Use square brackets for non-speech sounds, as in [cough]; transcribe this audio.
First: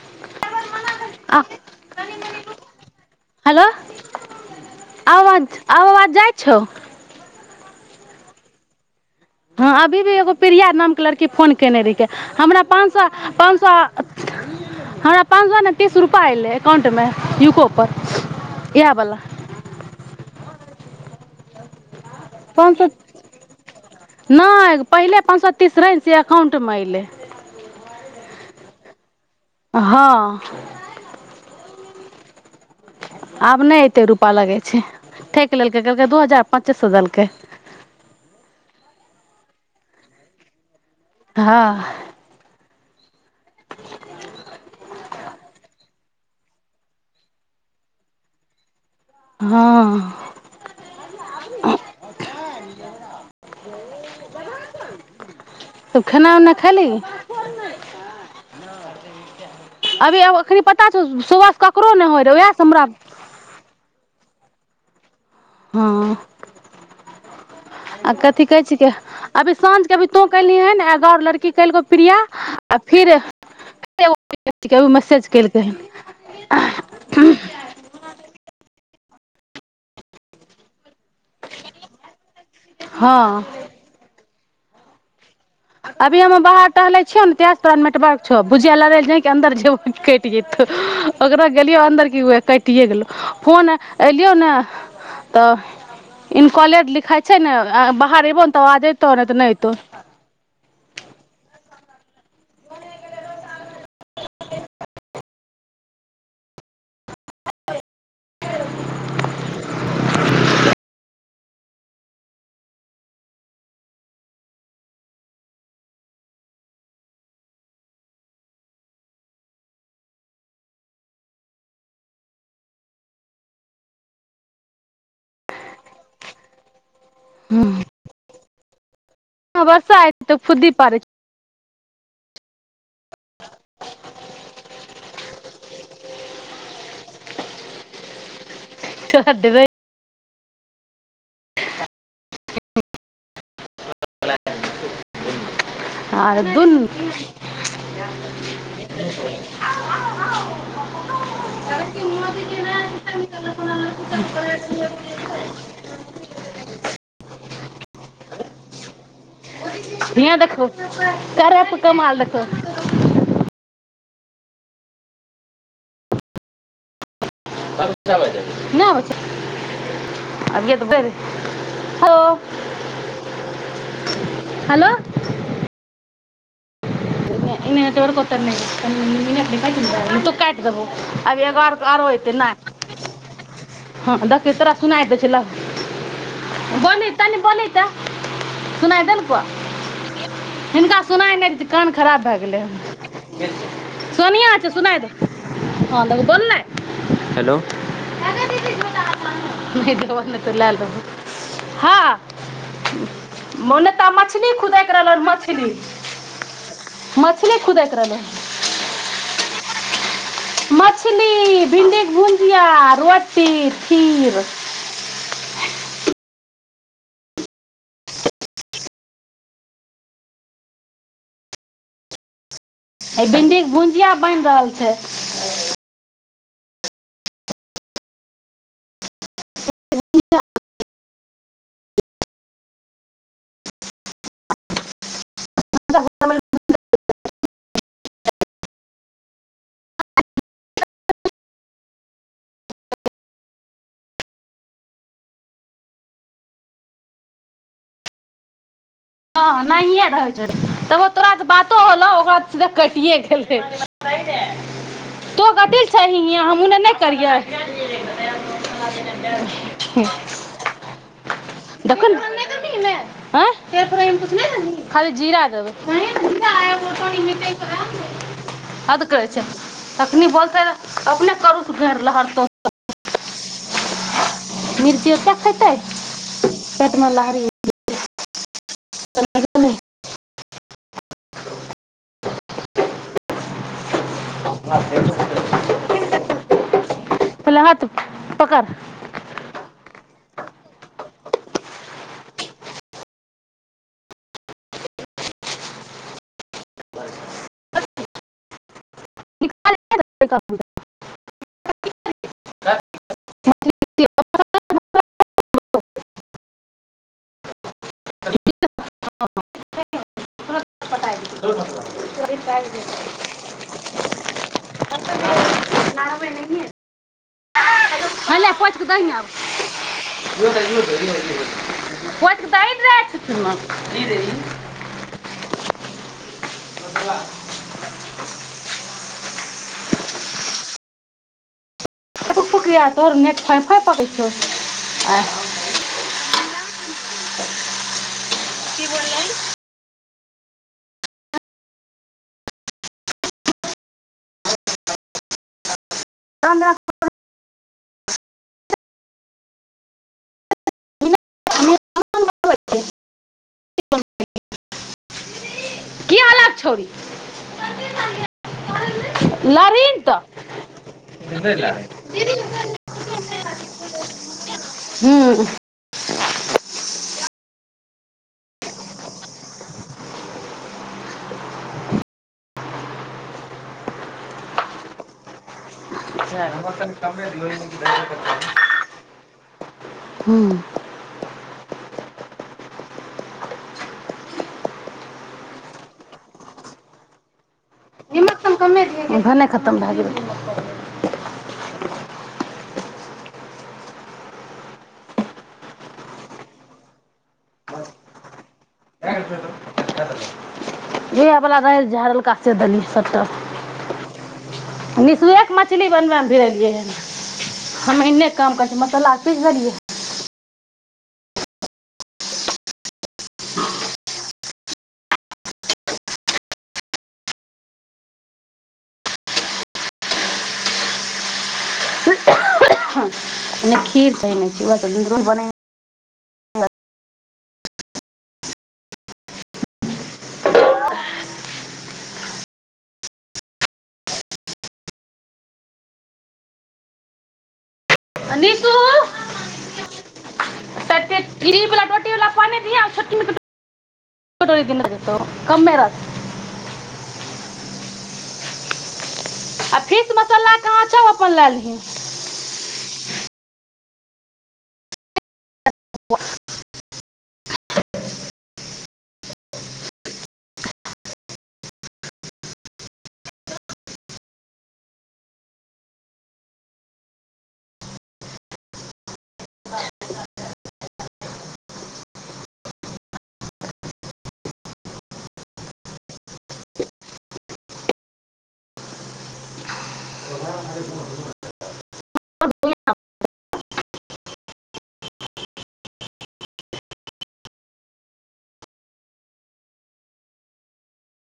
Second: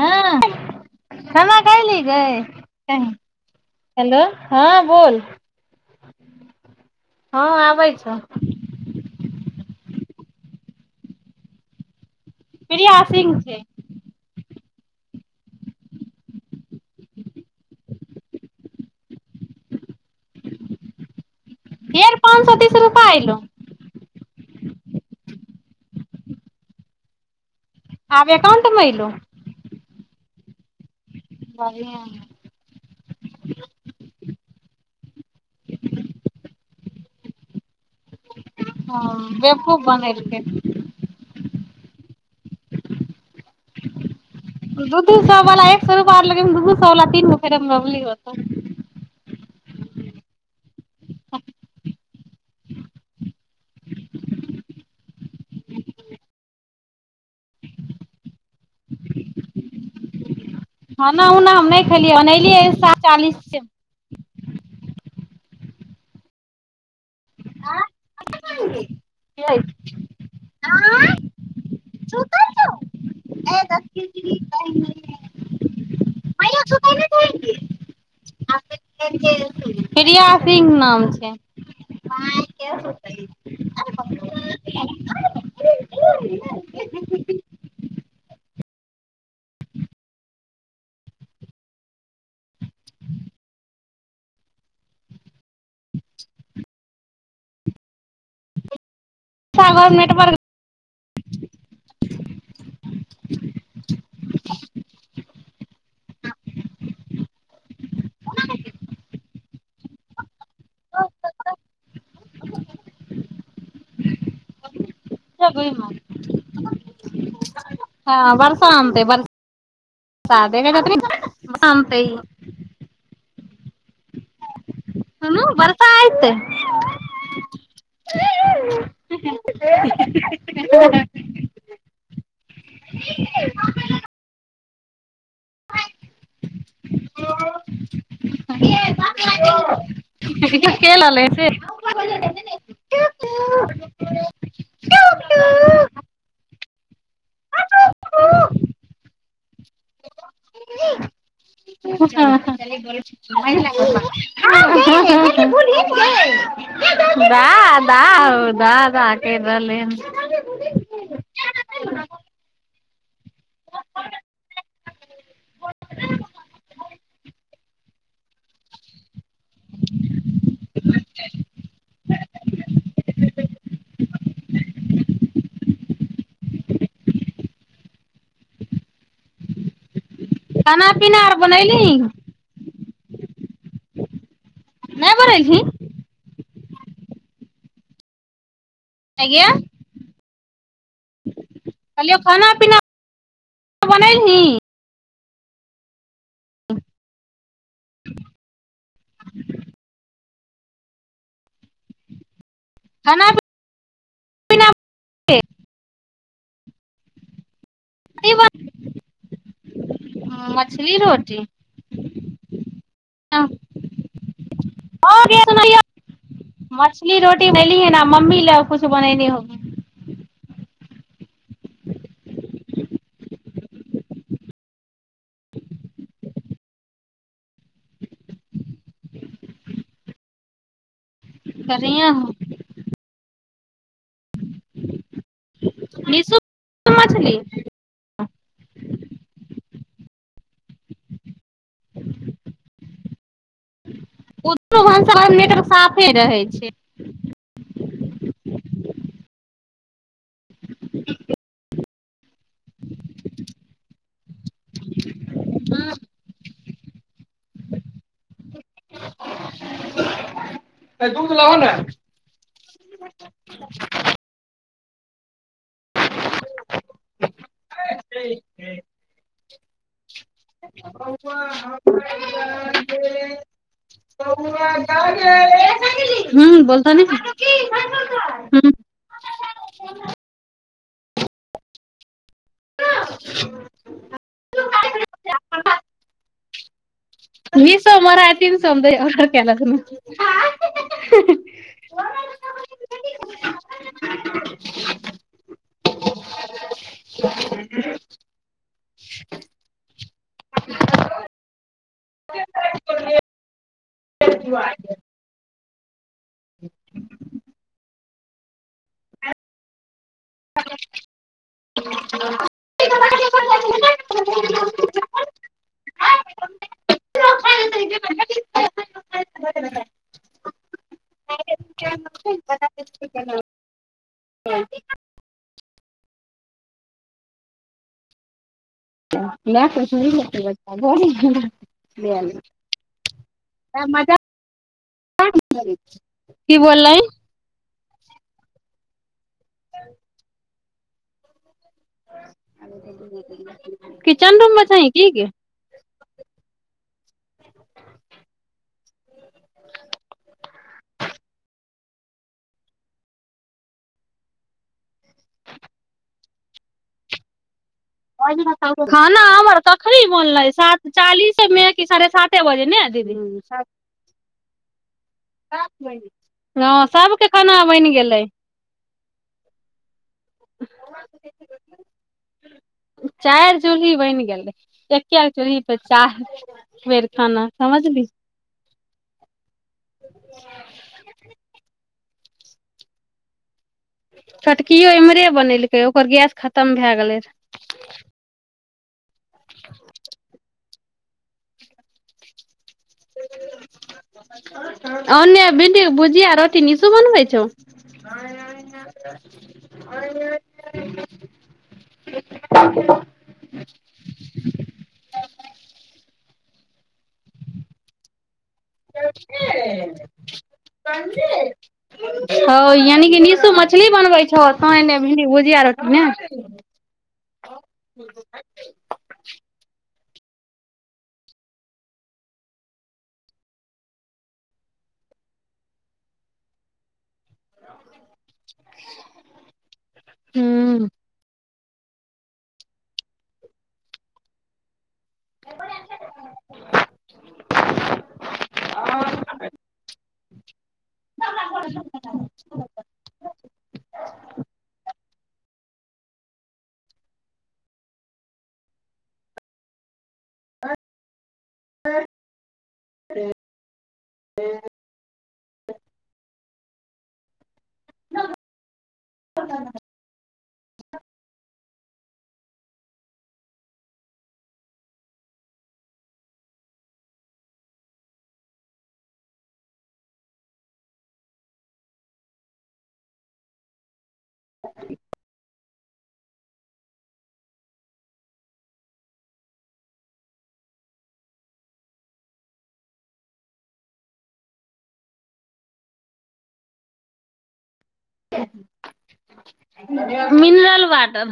हां आ खाना ख इलाही गई हेलो आब हेलो हँ बोल आवाज आब आवाज जाइ छौ हँ आबै छी छः हँ अभी भी एगो प्रिया नाम के लड़की फोन केने री के हमरा प्रिया पांसो सिंह छै पांसो पाँच सए नाई तीस रूपा एलै एकउटमे यूकोपर इहा बला फेर पान सौ तीस रूपा एलो नई पहिले पान सौ तीस रहै ने से अकाउंटमे अयलै आबकाउंटमेहिलो हाँ [unintelligible] ठेक लेलकै कहलकै दू हजार पाँचे सौ देलकै ह बेब्कुफ बनेलके हँ [unintelligible] [unintelligible] दू दू सौ वाला एक सौ रुपआ आर लगेबही दू दू सौ वाला तीन गो फेरमलब्ली होतो हँ तऽ खाना उना खालही अभी अब अखनी खान उना हम नई खेलियै बने एलिये हमरा सात चालीस के हँ आ कथीछेक अभी के साँझके अभी तोँ कलियह हन एगा आ लड़की कलकौ प्रिया आ फिरी मैसेज केलकै हन प्रिया सिंह नाम छै माए के हँ होतै ह [unintelligible] अभी हम बाहर टहले छियै ने ते से तोरा नेटवर्क बुझे लड़ल अन्दर जेबो कटि जेतौ ओकराो गेलियो अन्दर क कटिे गेलो फोन एलियो ने तऽ इनककॉले लिखााय छै ने बाहर एबो ने तऽ आ बाजे गावघर नेटवर्क [inaudible] [unintelligible] जब्ये हम हँ बरसान त बरसा दे क बरसान अन्ते न्ये ई ह न भरसा अइतै हुँम् [inaudible] चो भ देबय खेलल कि कु दुन [inaudible] [inaudible] पुछा कोणाला दा कुठं करायचं दा नाही. हो दादा दादा किया देखू करर पका माल रखो ना एखने जोरबो त काटि देबहो खाना पीना आर अभी एगो आ बनैलही आर एतै नहि हँ तेसरा सुनाय नहि दयछल ल बनेलही आंय बनैता ने बनैता सुनाय देल कआ गे हिनका सुनाय नै कहलियौ खराब भए खाना गेलै पीना बनेलही सोनीआ छै सुनाए दे हँ नै बोलन हेलो दीदी झोरा त लाल रहे हँ खाना मने त मछली खुदै तोरघर मछली मछली कुदैत रहलै पीना मछली भिंडीक भुजिया हँ रोटी खीर गे सुनैयौ मछली रोटी बनलियहे ने आ मम्मी लए किछु बनयने होब एहि भिण्डीके भुजिया बनि रहल छै [inaudible] तरियम [inaudible] समछली [inaudible] ओतह भनसा बनबैय साफे रहै छै हँ नहिए रहै ज तऽ ओ तोरा स बातो होल सो ओकरा सीधा कटिए गेले फैदे तु कथिला छिहिन् हयाँ हमहूँ करिय हुँ दूध लावा ना. देखन त नय दैति न हां खाली जीरा देबै हद करय छाँ फेर लहरतौ [inaudible] ह मिर्ची ओतेक खैतै बोलत ने पेटमे लहरी हुँ [unintelligible] [inaudible] [inaudible] पहिले हाथ मिसो मरा तीन पकड़ सएमे ऑर्डर क त हिं हिं [unintelligible] [unintelligible] दे [unintelligible] [inaudible] [inaudible] रहब नहि न पोइछ दहिं [inaudible] [inaudible] न फुक फुक या तोहर नेट फाइ फाइ पकै छौ कि बोललय की बोललै किचन रूममे छही की गे हन न छै तक छौड़ी खाना हमर कखनि लड़ीन तऽ बनलै सात हूँ चालीसेमे कि साढ़े साते बजे ने दीदी हँ सबके खाना बनि [unintelligible] बेर खाना समझली [unintelligible] हू छोटकिओ एम्हरे बनेलकै ओकर गैस खतम भए गेलै रहए निमक भने खतम भए गेलै ओने भिंडीक भुजिया रोटी निशु बनबै छौ इह बला रह झाड़ल क दी सबटा निसुएक मछली बनब धीर [inaudible] हम एने काम कर छ मसल्ला आर पीस देलीयै ह यानी की नीशु मछली बनबै छहो आ तो एन्ने भिंडी भुजिया रोटीने नहि खीर छै ने खेब तऽ लूरगर बनायै ह्म [unintelligible] आ फीस मसला कहाँ छउ लै लिह हँ ह [inaudible] [unintelligible] मिनरल वाटर